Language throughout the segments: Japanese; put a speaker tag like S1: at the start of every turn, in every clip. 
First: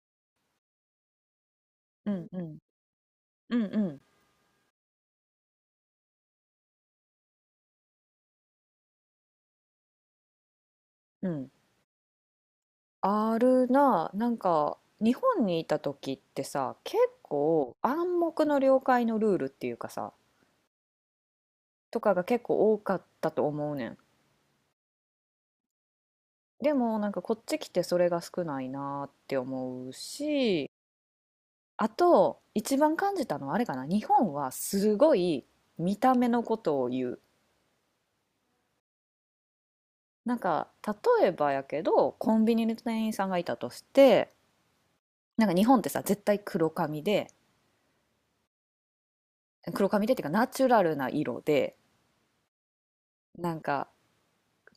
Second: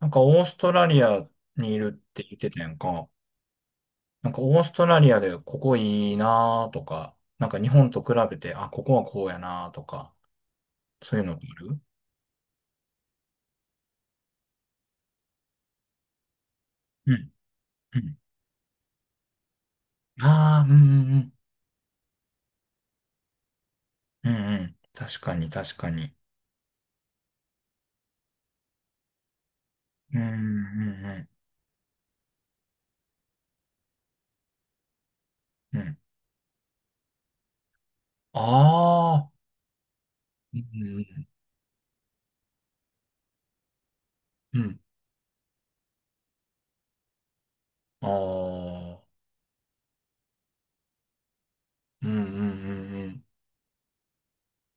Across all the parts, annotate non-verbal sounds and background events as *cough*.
S1: なんかオーストラリアにいる
S2: う
S1: って
S2: ん
S1: 言っ
S2: う
S1: て
S2: ん。
S1: たやんか。
S2: うんうん
S1: なんかオーストラリアでここいいなーとか、なんか日本と比べて、あ、ここはこうやなーとか、そういう
S2: う
S1: のって
S2: ん。
S1: ある？
S2: あるな。なんか、日本にいた時ってさ、結
S1: うん、
S2: 構
S1: うん。
S2: 暗黙の了解のルールっていうかさ、
S1: ああ、うんうんうん。
S2: とかが結構多かったと思うねん。
S1: うんうん。確かに確かに。
S2: でもなんかこっち来てそれが少ないなって思う
S1: うんうん
S2: し、
S1: う
S2: あと一番感じたのはあれかな。日本はすごい
S1: んうん。
S2: 見た目のことを言う。
S1: ああ、
S2: なん
S1: う
S2: か例
S1: ん
S2: えばやけどコンビニの店員さんがいたとして、
S1: うんうん。
S2: なんか日本ってさ絶対黒髪で
S1: ああ、
S2: 黒髪でっていうかナチュラルな色で、
S1: うんうんうん
S2: なんか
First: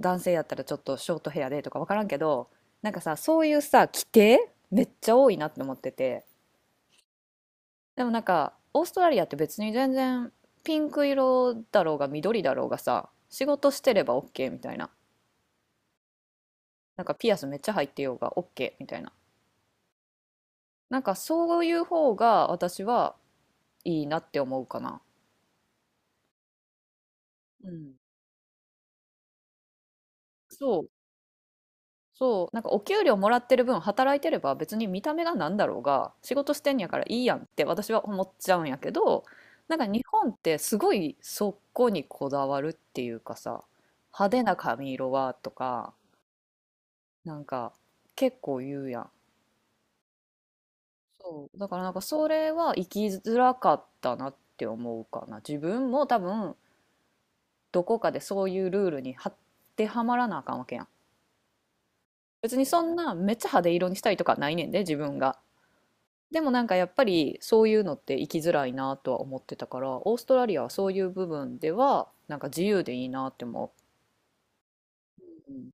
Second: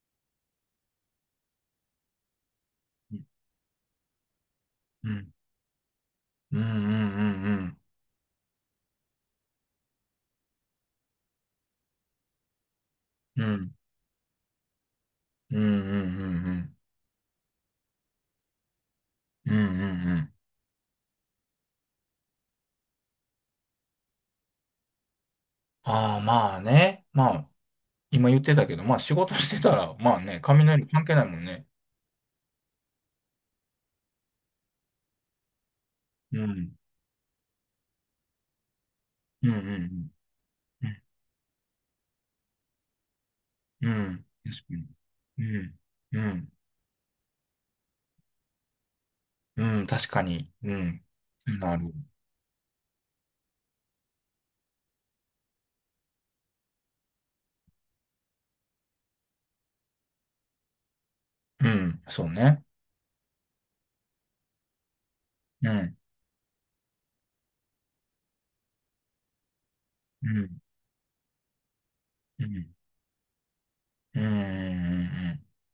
S2: 男性やったらちょっとショートヘアでとか分からんけど、なんか
S1: う
S2: さ
S1: ん。
S2: そういうさ規定めっ
S1: う
S2: ちゃ多
S1: ん
S2: いなって思ってて、
S1: うんうんうん。
S2: でもなんかオーストラリアって別に全然ピンク色だろうが緑だろうがさ
S1: う
S2: 仕事
S1: ん
S2: してれば OK みたいな、
S1: うんうんうんうん。
S2: なんかピアスめっちゃ入ってようが OK みたいな、
S1: うんうんうんうん。
S2: なんかそういう方が私はいいなって思うかな。
S1: ああ、まあね。まあ、
S2: うん、
S1: 今言ってたけど、まあ仕事してたら、まあね、
S2: そ
S1: 雷
S2: う
S1: 関係ないもんね。
S2: そう、なんかお給料もらってる分働いてれば別に見た目がなんだろうが仕
S1: う
S2: 事し
S1: ん。
S2: てんやからいいやんって私は思っちゃうんやけど、
S1: うんう
S2: なんか日
S1: ん
S2: 本ってすごいそこにこだわるっていうかさ、
S1: うん。うん。
S2: 派手
S1: うん、
S2: な
S1: 確かに。
S2: 髪色はと
S1: うん。
S2: か、
S1: うん。
S2: なんか結構言うやん。
S1: うん。確かに。うん。
S2: そう、だ
S1: な
S2: からな
S1: る。
S2: んかそれは生きづらかったなって思うかな。自分も多分どこかでそういうルールにはってはまらなあかんわけやん。
S1: うん。そう
S2: 別
S1: ね。
S2: にそんなめっちゃ派手色にしたいとかないねんで、自分が。
S1: うん。
S2: でもなんかやっぱりそういうのって生きづらいなとは思ってたから、オース
S1: う
S2: トラリ
S1: ん。
S2: アはそういう部分ではなん
S1: う
S2: か自
S1: ん。
S2: 由でいいなって思
S1: うん。う
S2: う、
S1: ん。
S2: うん、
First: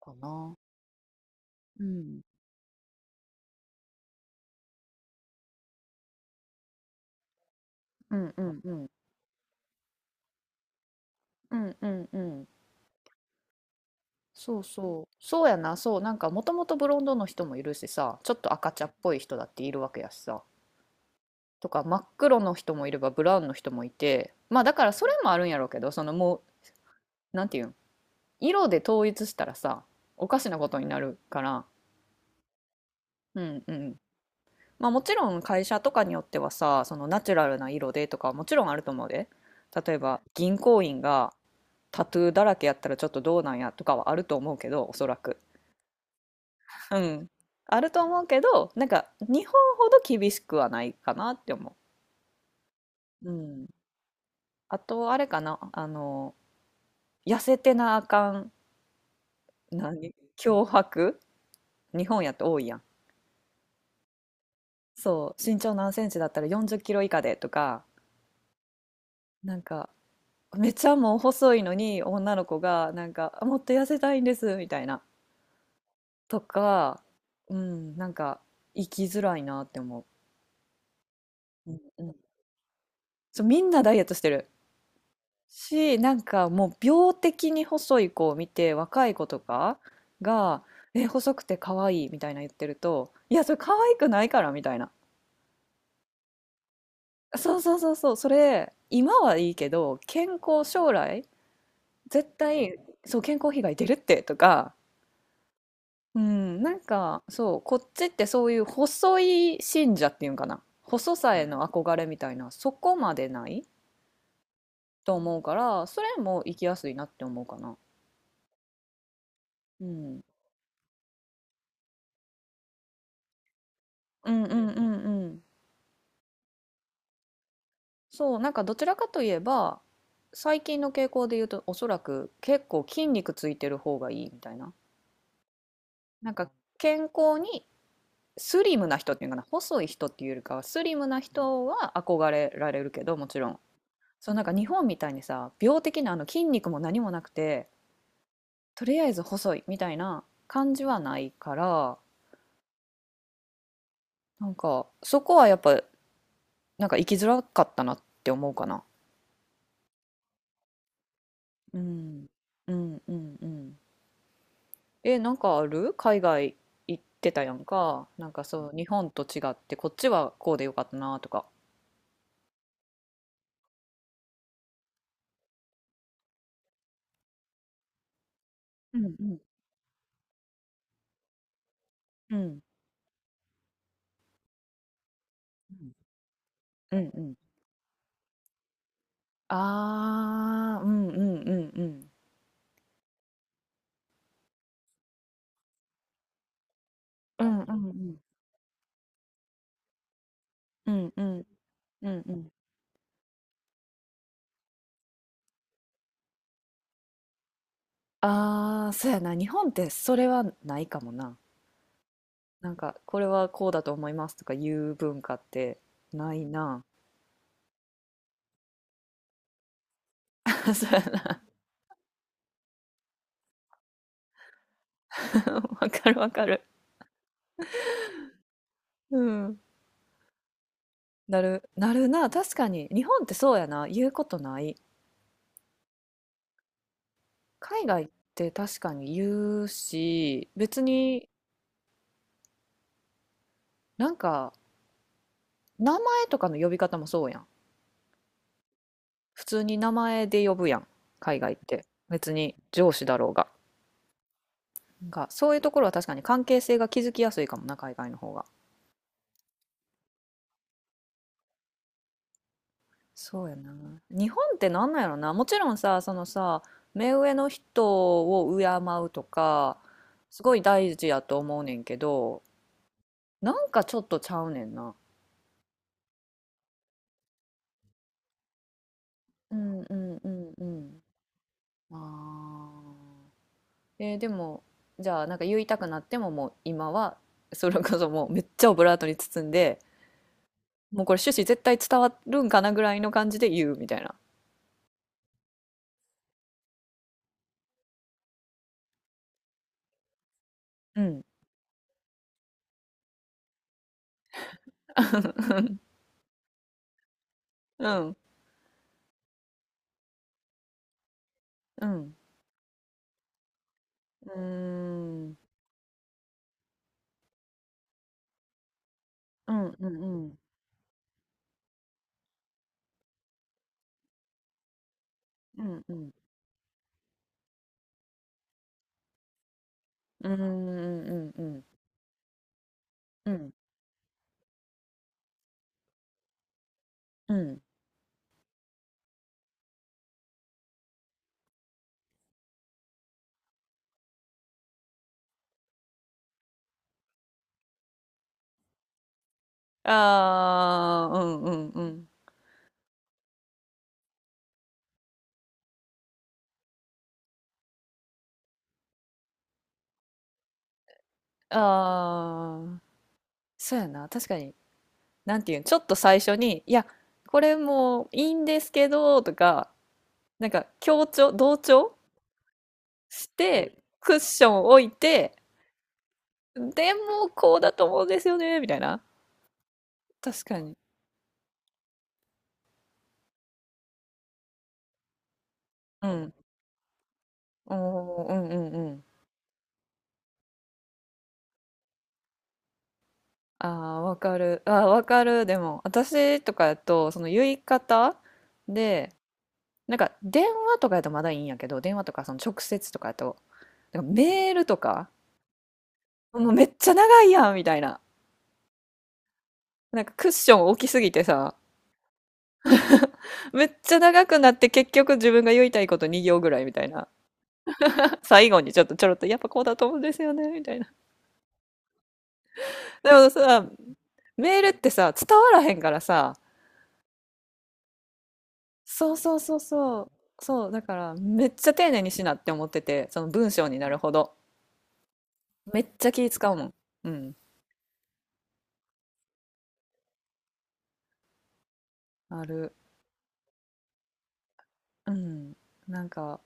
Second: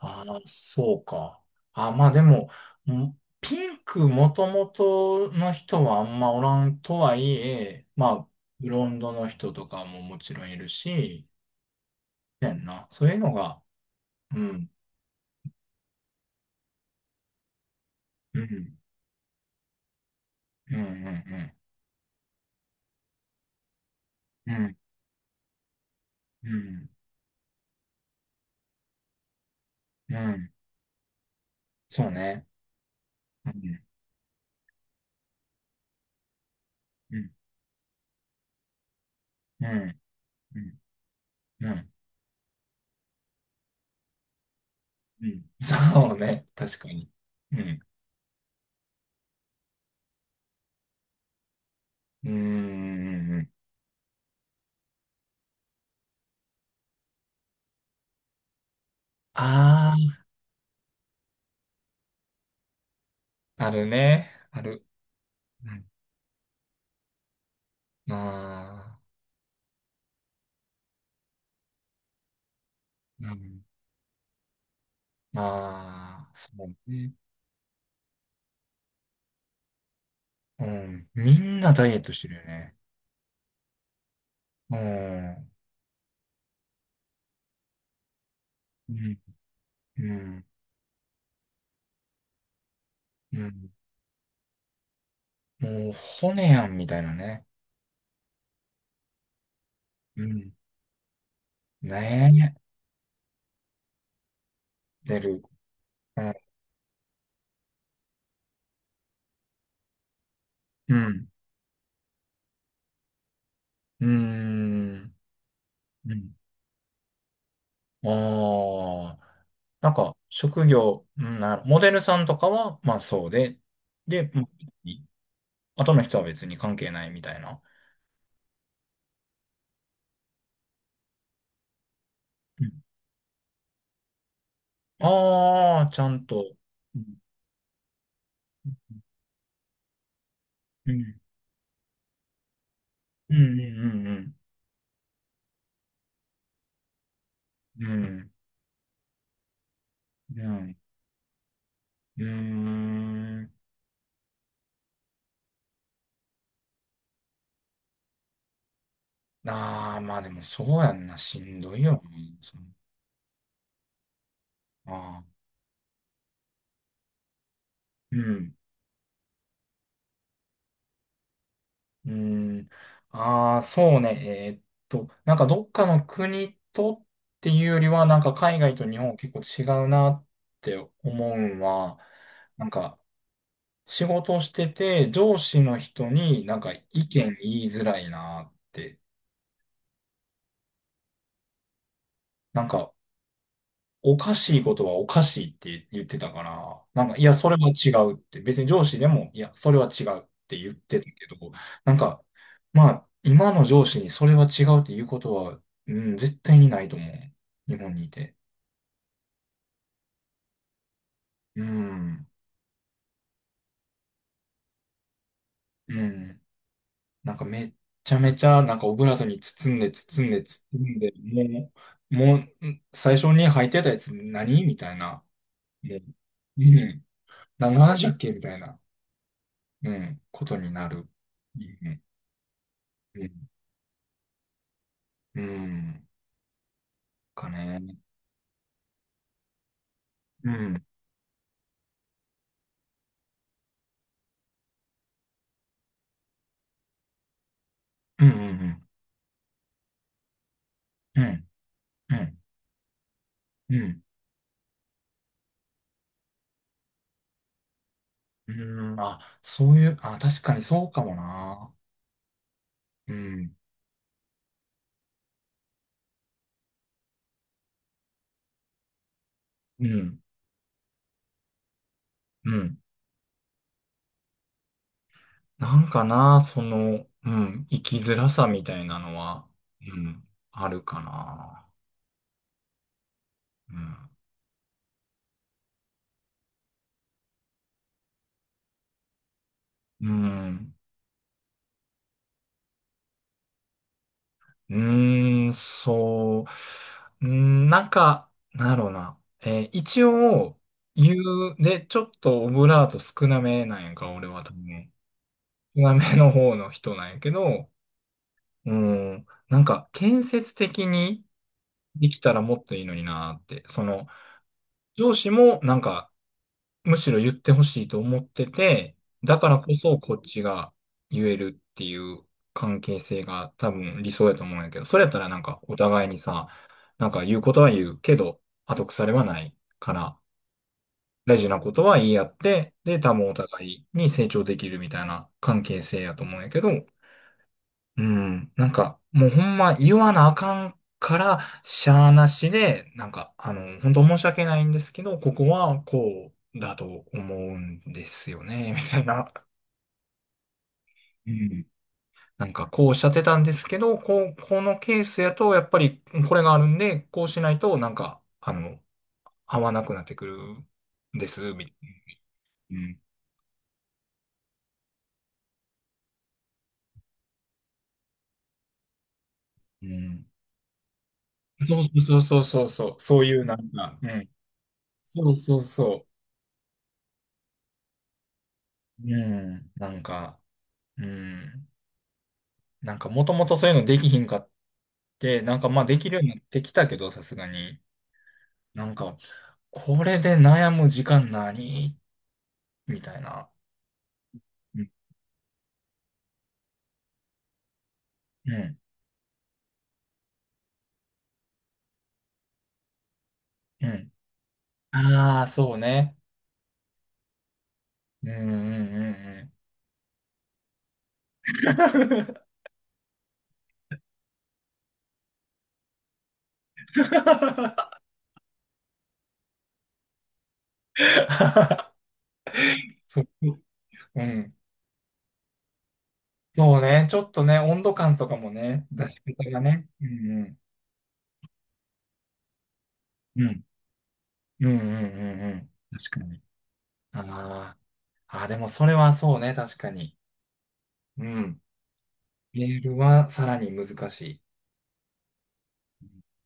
S2: か
S1: あ、
S2: な。
S1: そうか。
S2: う。う
S1: あ、まあ
S2: ん
S1: でも、ピンクもともとの人はあんまおらんとはいえ、ま
S2: う
S1: あ、
S2: んうん。
S1: ブ
S2: う
S1: ロ
S2: ん
S1: ンドの人とかももちろんいるし、
S2: うんうん。うん。
S1: やんな。そういうのが、う
S2: そう
S1: ん。
S2: そうそうやな。そう、なんかもともとブロンドの人もいるしさ、ちょっ
S1: う
S2: と赤
S1: ん。
S2: 茶っぽい人だっているわけやしさ、
S1: うん。
S2: とか真っ黒の人もいればブラウンの人もいて、
S1: うん。う
S2: まあだ
S1: ん。
S2: からそれもあるんやろうけど、そのも
S1: うん。
S2: うなんていうん、色で統一したらさ
S1: うん。う
S2: おかし
S1: ん、
S2: なことになるから。
S1: そうね。
S2: う
S1: う
S2: んう
S1: ん。
S2: ん。まあもちろん会社とかによってはさ、その
S1: う
S2: ナ
S1: ん。
S2: チュラルな色でとかはもちろんあると思うで。
S1: う
S2: 例え
S1: ん。
S2: ば銀
S1: うん。
S2: 行員が
S1: うん。
S2: タトゥーだらけやったらちょっとどうなんやとかはあると思うけど、おそら
S1: う
S2: く。
S1: ん、そうね。確か
S2: う
S1: に。
S2: ん。
S1: うん。
S2: あると思うけど、なんか日本ほど厳しくはないかなって思
S1: うん。
S2: う。う
S1: うん。
S2: ん。あとあれかな、痩せてなあかん、
S1: あ
S2: 何脅迫、日本やと多いやん。
S1: あー、あるね。ある。
S2: そう、身長何センチだったら40キロ以下でとか、
S1: まあ、
S2: なんかめっちゃもう細いのに女の子がなん
S1: う
S2: か、あ、も
S1: ん。
S2: っと痩せたいんですみたいな、
S1: まあ、
S2: と
S1: そう
S2: か、
S1: ね。
S2: うん、なんか生きづらいなって思
S1: うん。みんな
S2: う、
S1: ダイエッ
S2: うんう
S1: ト
S2: ん、
S1: してるよね。
S2: そうみんなダイエットしてる
S1: うん。
S2: し、なんかもう病的に細い子を見て
S1: う
S2: 若い
S1: ん。
S2: 子とか
S1: うん。
S2: が「え、細くて可愛い」みたいな言ってると、「い
S1: う
S2: やそれ
S1: ん。
S2: 可愛くないから」みたいな、
S1: もう、骨やんみたたいなね。
S2: そうそうそうそう、それ今はいいけど
S1: う
S2: 健
S1: ん。
S2: 康、将来
S1: ね
S2: 絶
S1: え。
S2: 対、そう健康被害出るってとか。
S1: 出る。
S2: う
S1: うん。
S2: ん、なんかそう、こっちってそういう細い信者っていうんかな、
S1: う
S2: 細
S1: ん。
S2: さへの憧れみたいな、そこまでない
S1: うん。
S2: と思うから、そ
S1: う
S2: れ
S1: ん。
S2: も生きやすいなって思うかな。
S1: ああ、
S2: う
S1: なんか、
S2: ん、
S1: 職業、うんなる、モデルさんとかは、まあそうで、で、
S2: う
S1: ま
S2: ん
S1: あ
S2: うんうん。んうん。
S1: 後の人は別に関係ないみたいな。
S2: そう、なんかどちらかといえば、最近の傾向で言うと、おそらく
S1: う
S2: 結
S1: ん、
S2: 構筋肉ついてる方がいいみたいな。
S1: ああ、ちゃん
S2: なんか
S1: と。う
S2: 健
S1: ん、
S2: 康にスリムな人っていうのかな、細い人っていうよりかは、ス
S1: う
S2: リムな
S1: ん、
S2: 人は憧れられるけど、も
S1: う
S2: ちろん。そ
S1: ん、
S2: うなんか日本みたいにさ、病的なあの筋肉も何もなくて
S1: うん、うん、うん、
S2: とりあえず細いみたいな
S1: う
S2: 感
S1: ん。
S2: じはないから、
S1: うん、
S2: なんかそこはやっぱなんか生きづらかったなって思うかな。
S1: ああー、まあでもそうやんな、しんど
S2: う
S1: いよな。
S2: ん、
S1: その、
S2: うんうんうん。
S1: あ
S2: なん
S1: あ、
S2: かある、海外行ってたやんか、
S1: う
S2: なんか
S1: ん。
S2: そう日本と違ってこっちはこうでよかったなとか。
S1: うーん。ああ、そうね。えーっなんかどっかの国とっていうよりは、なんか海外と日
S2: うん
S1: 本
S2: う
S1: 結構
S2: ん
S1: 違うなって思うんは、
S2: うん。
S1: なんか仕事してて上司の人になんか意
S2: うんう
S1: 見
S2: んうん。
S1: 言いづらいなって、
S2: ああー。うんうん。うん
S1: なんかおかしいことはおかしいって言ってたから、なんか、いや、
S2: う
S1: それ
S2: ん
S1: は
S2: うん
S1: 違
S2: う
S1: うっ
S2: ん
S1: て、別に上司でも、いや、それは違うって言っ
S2: う
S1: てた
S2: んうんう
S1: け
S2: ん
S1: ど、なん
S2: う
S1: か、
S2: ん。うん。
S1: まあ、今の上司にそれは違うっていうことは、うん、絶対にないと思う。日本にいて。
S2: ああ、そうやな。日本ってそれはないかもな。
S1: うん、
S2: なんか、これはこうだと思いますとか言う文化って
S1: う
S2: な
S1: ん。
S2: いな。
S1: なんかめっちゃめちゃ、なんかオブラートに包んで、包んで、
S2: *laughs*
S1: 包
S2: そう
S1: ん
S2: や
S1: で、
S2: な。
S1: もう、もう、最初に履いてたやつ何みたいな。
S2: *laughs* わ
S1: もう、
S2: かるわかる。
S1: うん。何の話だっけみたいな、
S2: うん。
S1: うん、ことになる。
S2: な
S1: う
S2: る、な
S1: ん
S2: るな。確かに。日本
S1: う
S2: っ
S1: ん。
S2: てそうやな。言うことない。
S1: うんか
S2: 海
S1: ね。
S2: 外って確かに言うし、
S1: う
S2: 別
S1: ん。
S2: になんか、名前とかの呼び方もそうやん。
S1: うん。うん
S2: 普通に名前で呼ぶやん。
S1: うん。う
S2: 海
S1: ん。
S2: 外って。
S1: う
S2: 別
S1: ん。
S2: に上司だろうが。
S1: うん。
S2: なんか、そういうところは確かに関係性が築きやすいかもな、海外の方が。
S1: うん。あ、そういう、あ、確かにそうかもな。う
S2: そう
S1: ん。
S2: やな。日本ってなんなんやろな。もちろんさ、そのさ、目上の人を敬うとか、
S1: うん。
S2: すごい大事やと思うねんけど、
S1: うん。
S2: なんかちょっとちゃうねんな。
S1: なんかな、その、うん。生きづらさみたいなのは、
S2: うん
S1: う
S2: うん
S1: ん。
S2: うんう
S1: あるか
S2: ん。
S1: な。
S2: ああ。
S1: うん。
S2: でも、じゃあなんか言いたくなってももう今は、それこそもうめっちゃオブラートに包んで、
S1: うん。
S2: もうこれ趣旨絶対伝わるんかなぐらいの感じで言うみたいな。
S1: うーん、そう。うん、なんか、なんだろうな。一応、
S2: う
S1: 言
S2: ん。
S1: う、で、ちょっとオブラート少なめなんやんか、俺は多分。南の方の人なんやけど、
S2: うん。
S1: うん、なんか建設的に
S2: う
S1: で
S2: ん。
S1: きたらもっといいのになーって、その
S2: うー
S1: 上司
S2: ん。
S1: もなんかむしろ言ってほしいと思ってて、だか
S2: う
S1: ら
S2: ん
S1: こ
S2: う
S1: そ
S2: ん
S1: こっ
S2: うん。
S1: ちが言えるっていう関係性が多分理想やと思うんやけど、それやったらなんか
S2: う
S1: お
S2: んう
S1: 互い
S2: ん
S1: にさ、なんか言うことは言うけど、後腐れはないから、
S2: うんうんうん
S1: 大
S2: う
S1: 事な
S2: ん
S1: ことは言い合って、で、多分
S2: う
S1: お
S2: ん
S1: 互いに成長できるみたいな関係性やと思うんやけど、
S2: うん。
S1: うん。なんか、もうほんま言わなあかんから、しゃあなしで、なんか、あの、本当申し訳ないんですけど、ここはこうだと思うんですよね、みたいな。
S2: ああ、う
S1: う
S2: んう
S1: ん。
S2: んうん。
S1: なんか、こうおっしゃってたんですけど、こう、このケースやと、やっぱりこれがあるんで、こうしないと、なんか、あの、合わなくなってくるんです、みたい
S2: あ
S1: な。う
S2: あ、
S1: ん。
S2: そうやな、確かに。なんていうん、ちょっと最初に「いや、これもういいんですけど」とか、
S1: うん。
S2: なんか強調同
S1: そ
S2: 調
S1: うそうそうそうそう、そう
S2: し
S1: いうなん
S2: て
S1: か、う
S2: クッ
S1: ん。
S2: ション置い
S1: そ
S2: て
S1: うそうそ
S2: 「でもこうだと思うんですよね」みたいな、
S1: う。うん。なんか、
S2: 確かに。
S1: うん。なんかもともとそういうのできひんかって、なんかまあで
S2: う
S1: きるように
S2: ん。
S1: なってきたけど、さすがに。
S2: おー、うんうん
S1: な
S2: う
S1: ん
S2: ん。
S1: か、これで悩む時間何みたいな。
S2: ああわかる、あ
S1: う
S2: あ
S1: ん。
S2: わかる。でも私とかやとその言い方
S1: うん。
S2: で、なんか電話とかやとまだいいんやけど、電話とかその直接とかやと、
S1: う
S2: なん
S1: ん。
S2: かメールとか、
S1: ああ、そうね。
S2: もうめっちゃ長いやんみたいな。
S1: うんうんうんうん。
S2: なんかクッション大きすぎてさ、めっちゃ長くなって結局自分が言いたいこと2行ぐらいみたいな。最後にちょっとちょろっとやっぱこうだと思うんですよねみたいな。
S1: *laughs*
S2: で
S1: そ
S2: も
S1: う。
S2: さ、
S1: うん。
S2: メールってさ、伝わらへんからさ、
S1: そうね。ちょっとね、温度感とかもね、出
S2: そう
S1: し
S2: そう
S1: 方
S2: そ
S1: が
S2: う
S1: ね。
S2: そ
S1: う
S2: う、
S1: ん、
S2: そう、だからめっちゃ丁寧にしなって思ってて、その
S1: う
S2: 文
S1: ん。
S2: 章になるほど。
S1: うん。うんうんうんうん。
S2: めっちゃ
S1: 確か
S2: 気
S1: に。
S2: 使うもん。うん、
S1: ああ。ああ、でもそれはそうね、確かに。うん。
S2: あ
S1: メ
S2: る。
S1: ールはさらに難しい。
S2: うん。なんか、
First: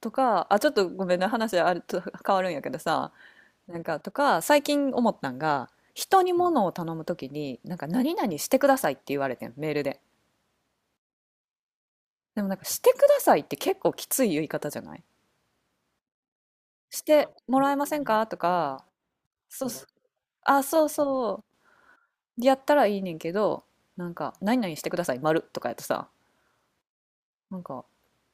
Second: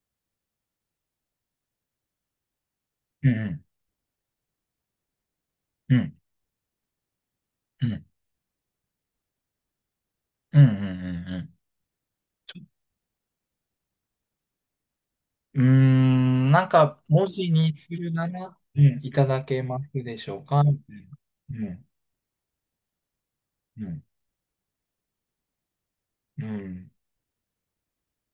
S2: とか、あ、ちょっとごめんね、話あると変わるんやけどさ、
S1: うん、
S2: なんかとか、最近思ったんが、
S1: うん、
S2: 人に物を頼むときに、なん
S1: う
S2: か
S1: ん、
S2: 何々してくださいって言われてん、メールで。
S1: うん、うん、うん。
S2: でもなんかしてくださいって結構きつい言い方じゃない、
S1: うん、うーん、なんか、
S2: し
S1: 文
S2: て
S1: 字
S2: もら
S1: に
S2: えま
S1: す
S2: せん
S1: る
S2: か
S1: な
S2: と
S1: ら、う
S2: か、
S1: ん、いただけ
S2: そう
S1: ま
S2: そう、
S1: すでしょう
S2: あ、
S1: かみ
S2: そう
S1: たいな。
S2: そ
S1: うん、
S2: う、やったらいいねんけど、
S1: うん、
S2: なんか何々してください、丸とかやとさ、
S1: うん。
S2: なんか、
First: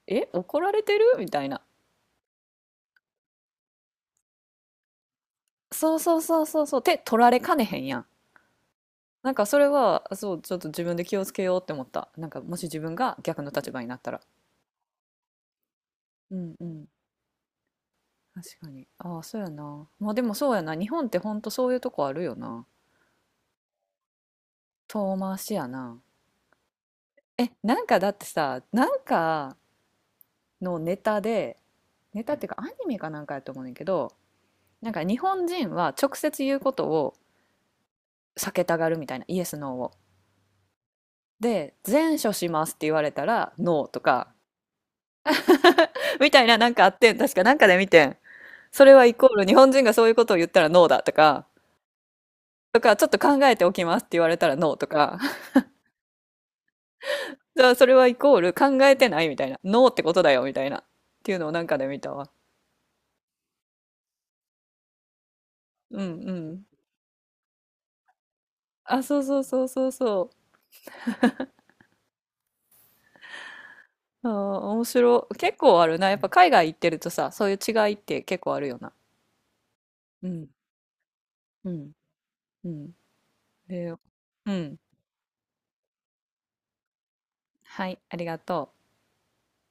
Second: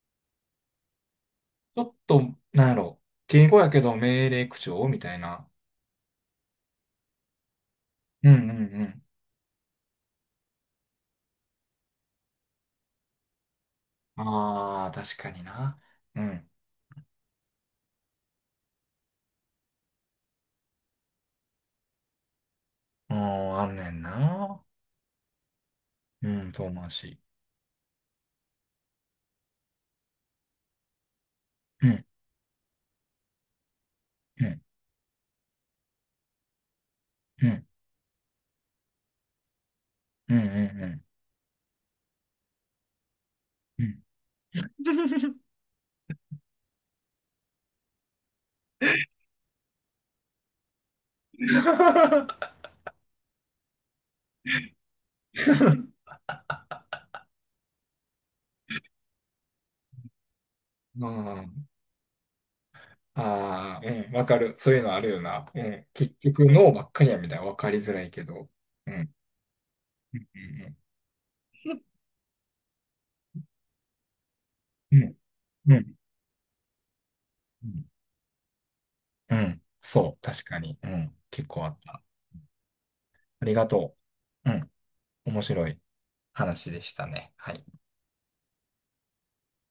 S2: え、怒られてるみたいな。
S1: ちょっと、なんやろ、敬語やけど命令口調みたいな。
S2: そうそうそうそうそう、手取られかねへんやん。
S1: うん、うん、うん。
S2: なんかそれは、そう、ちょっと自分で気をつけようって思った。なんかもし自分が逆の立場になったら。
S1: ああ、確かにな。う
S2: う
S1: ん。
S2: んうん。確かに。ああ、そうやな。まあでもそうやな。日本ってほんとそういうとこあるよな。
S1: ああ、あんねんな。
S2: 遠回しやな。
S1: うん、遠回し。
S2: え、なんかだってさ、なんかのネタで、
S1: うん、
S2: ネタっていうかアニメかなんかやと思うねんけど、
S1: うん、
S2: なんか日本人は直接言うことを
S1: うん、
S2: 避けたがるみたいな、イエス、ノーを。
S1: うん、うん、う
S2: で、前処しますって言われたら、
S1: ん。う
S2: ノー
S1: ん。
S2: とか、*laughs* みたいな、なんかあってん、確かなんかで見てん。それはイコール日本人がそういうことを言ったらノーだとか、とか、ちょっと考えておきますって言われたらノーとか、*laughs* じゃあそれはイコール考えてないみたいな、ノーってことだよみたいな、っ
S1: *laughs* う
S2: ていうのをな
S1: ん。
S2: んかで見たわ。
S1: ああ、うん、わかる。そういうのあるよな。うん。
S2: う
S1: 結
S2: んう
S1: 局、
S2: ん。
S1: 脳ばっかりやみたいな。わかりづらいけど。う
S2: あ、
S1: ん。
S2: そうそうそうそうそ
S1: うん。
S2: う。あー、面
S1: うん。うん。
S2: 白い。結
S1: うん、
S2: 構あ
S1: う
S2: るな。やっぱ海外行ってるとさ、そういう違
S1: ん、
S2: いって結構あるよな。
S1: うん、そう、
S2: う
S1: 確
S2: ん、
S1: かに。うん。結構あ
S2: う
S1: っ
S2: ん、
S1: た。
S2: うん。
S1: ありがと
S2: で、
S1: う。
S2: う
S1: うん。
S2: ん。
S1: 面白い話でしたね。はい。
S2: はい、ありがとう。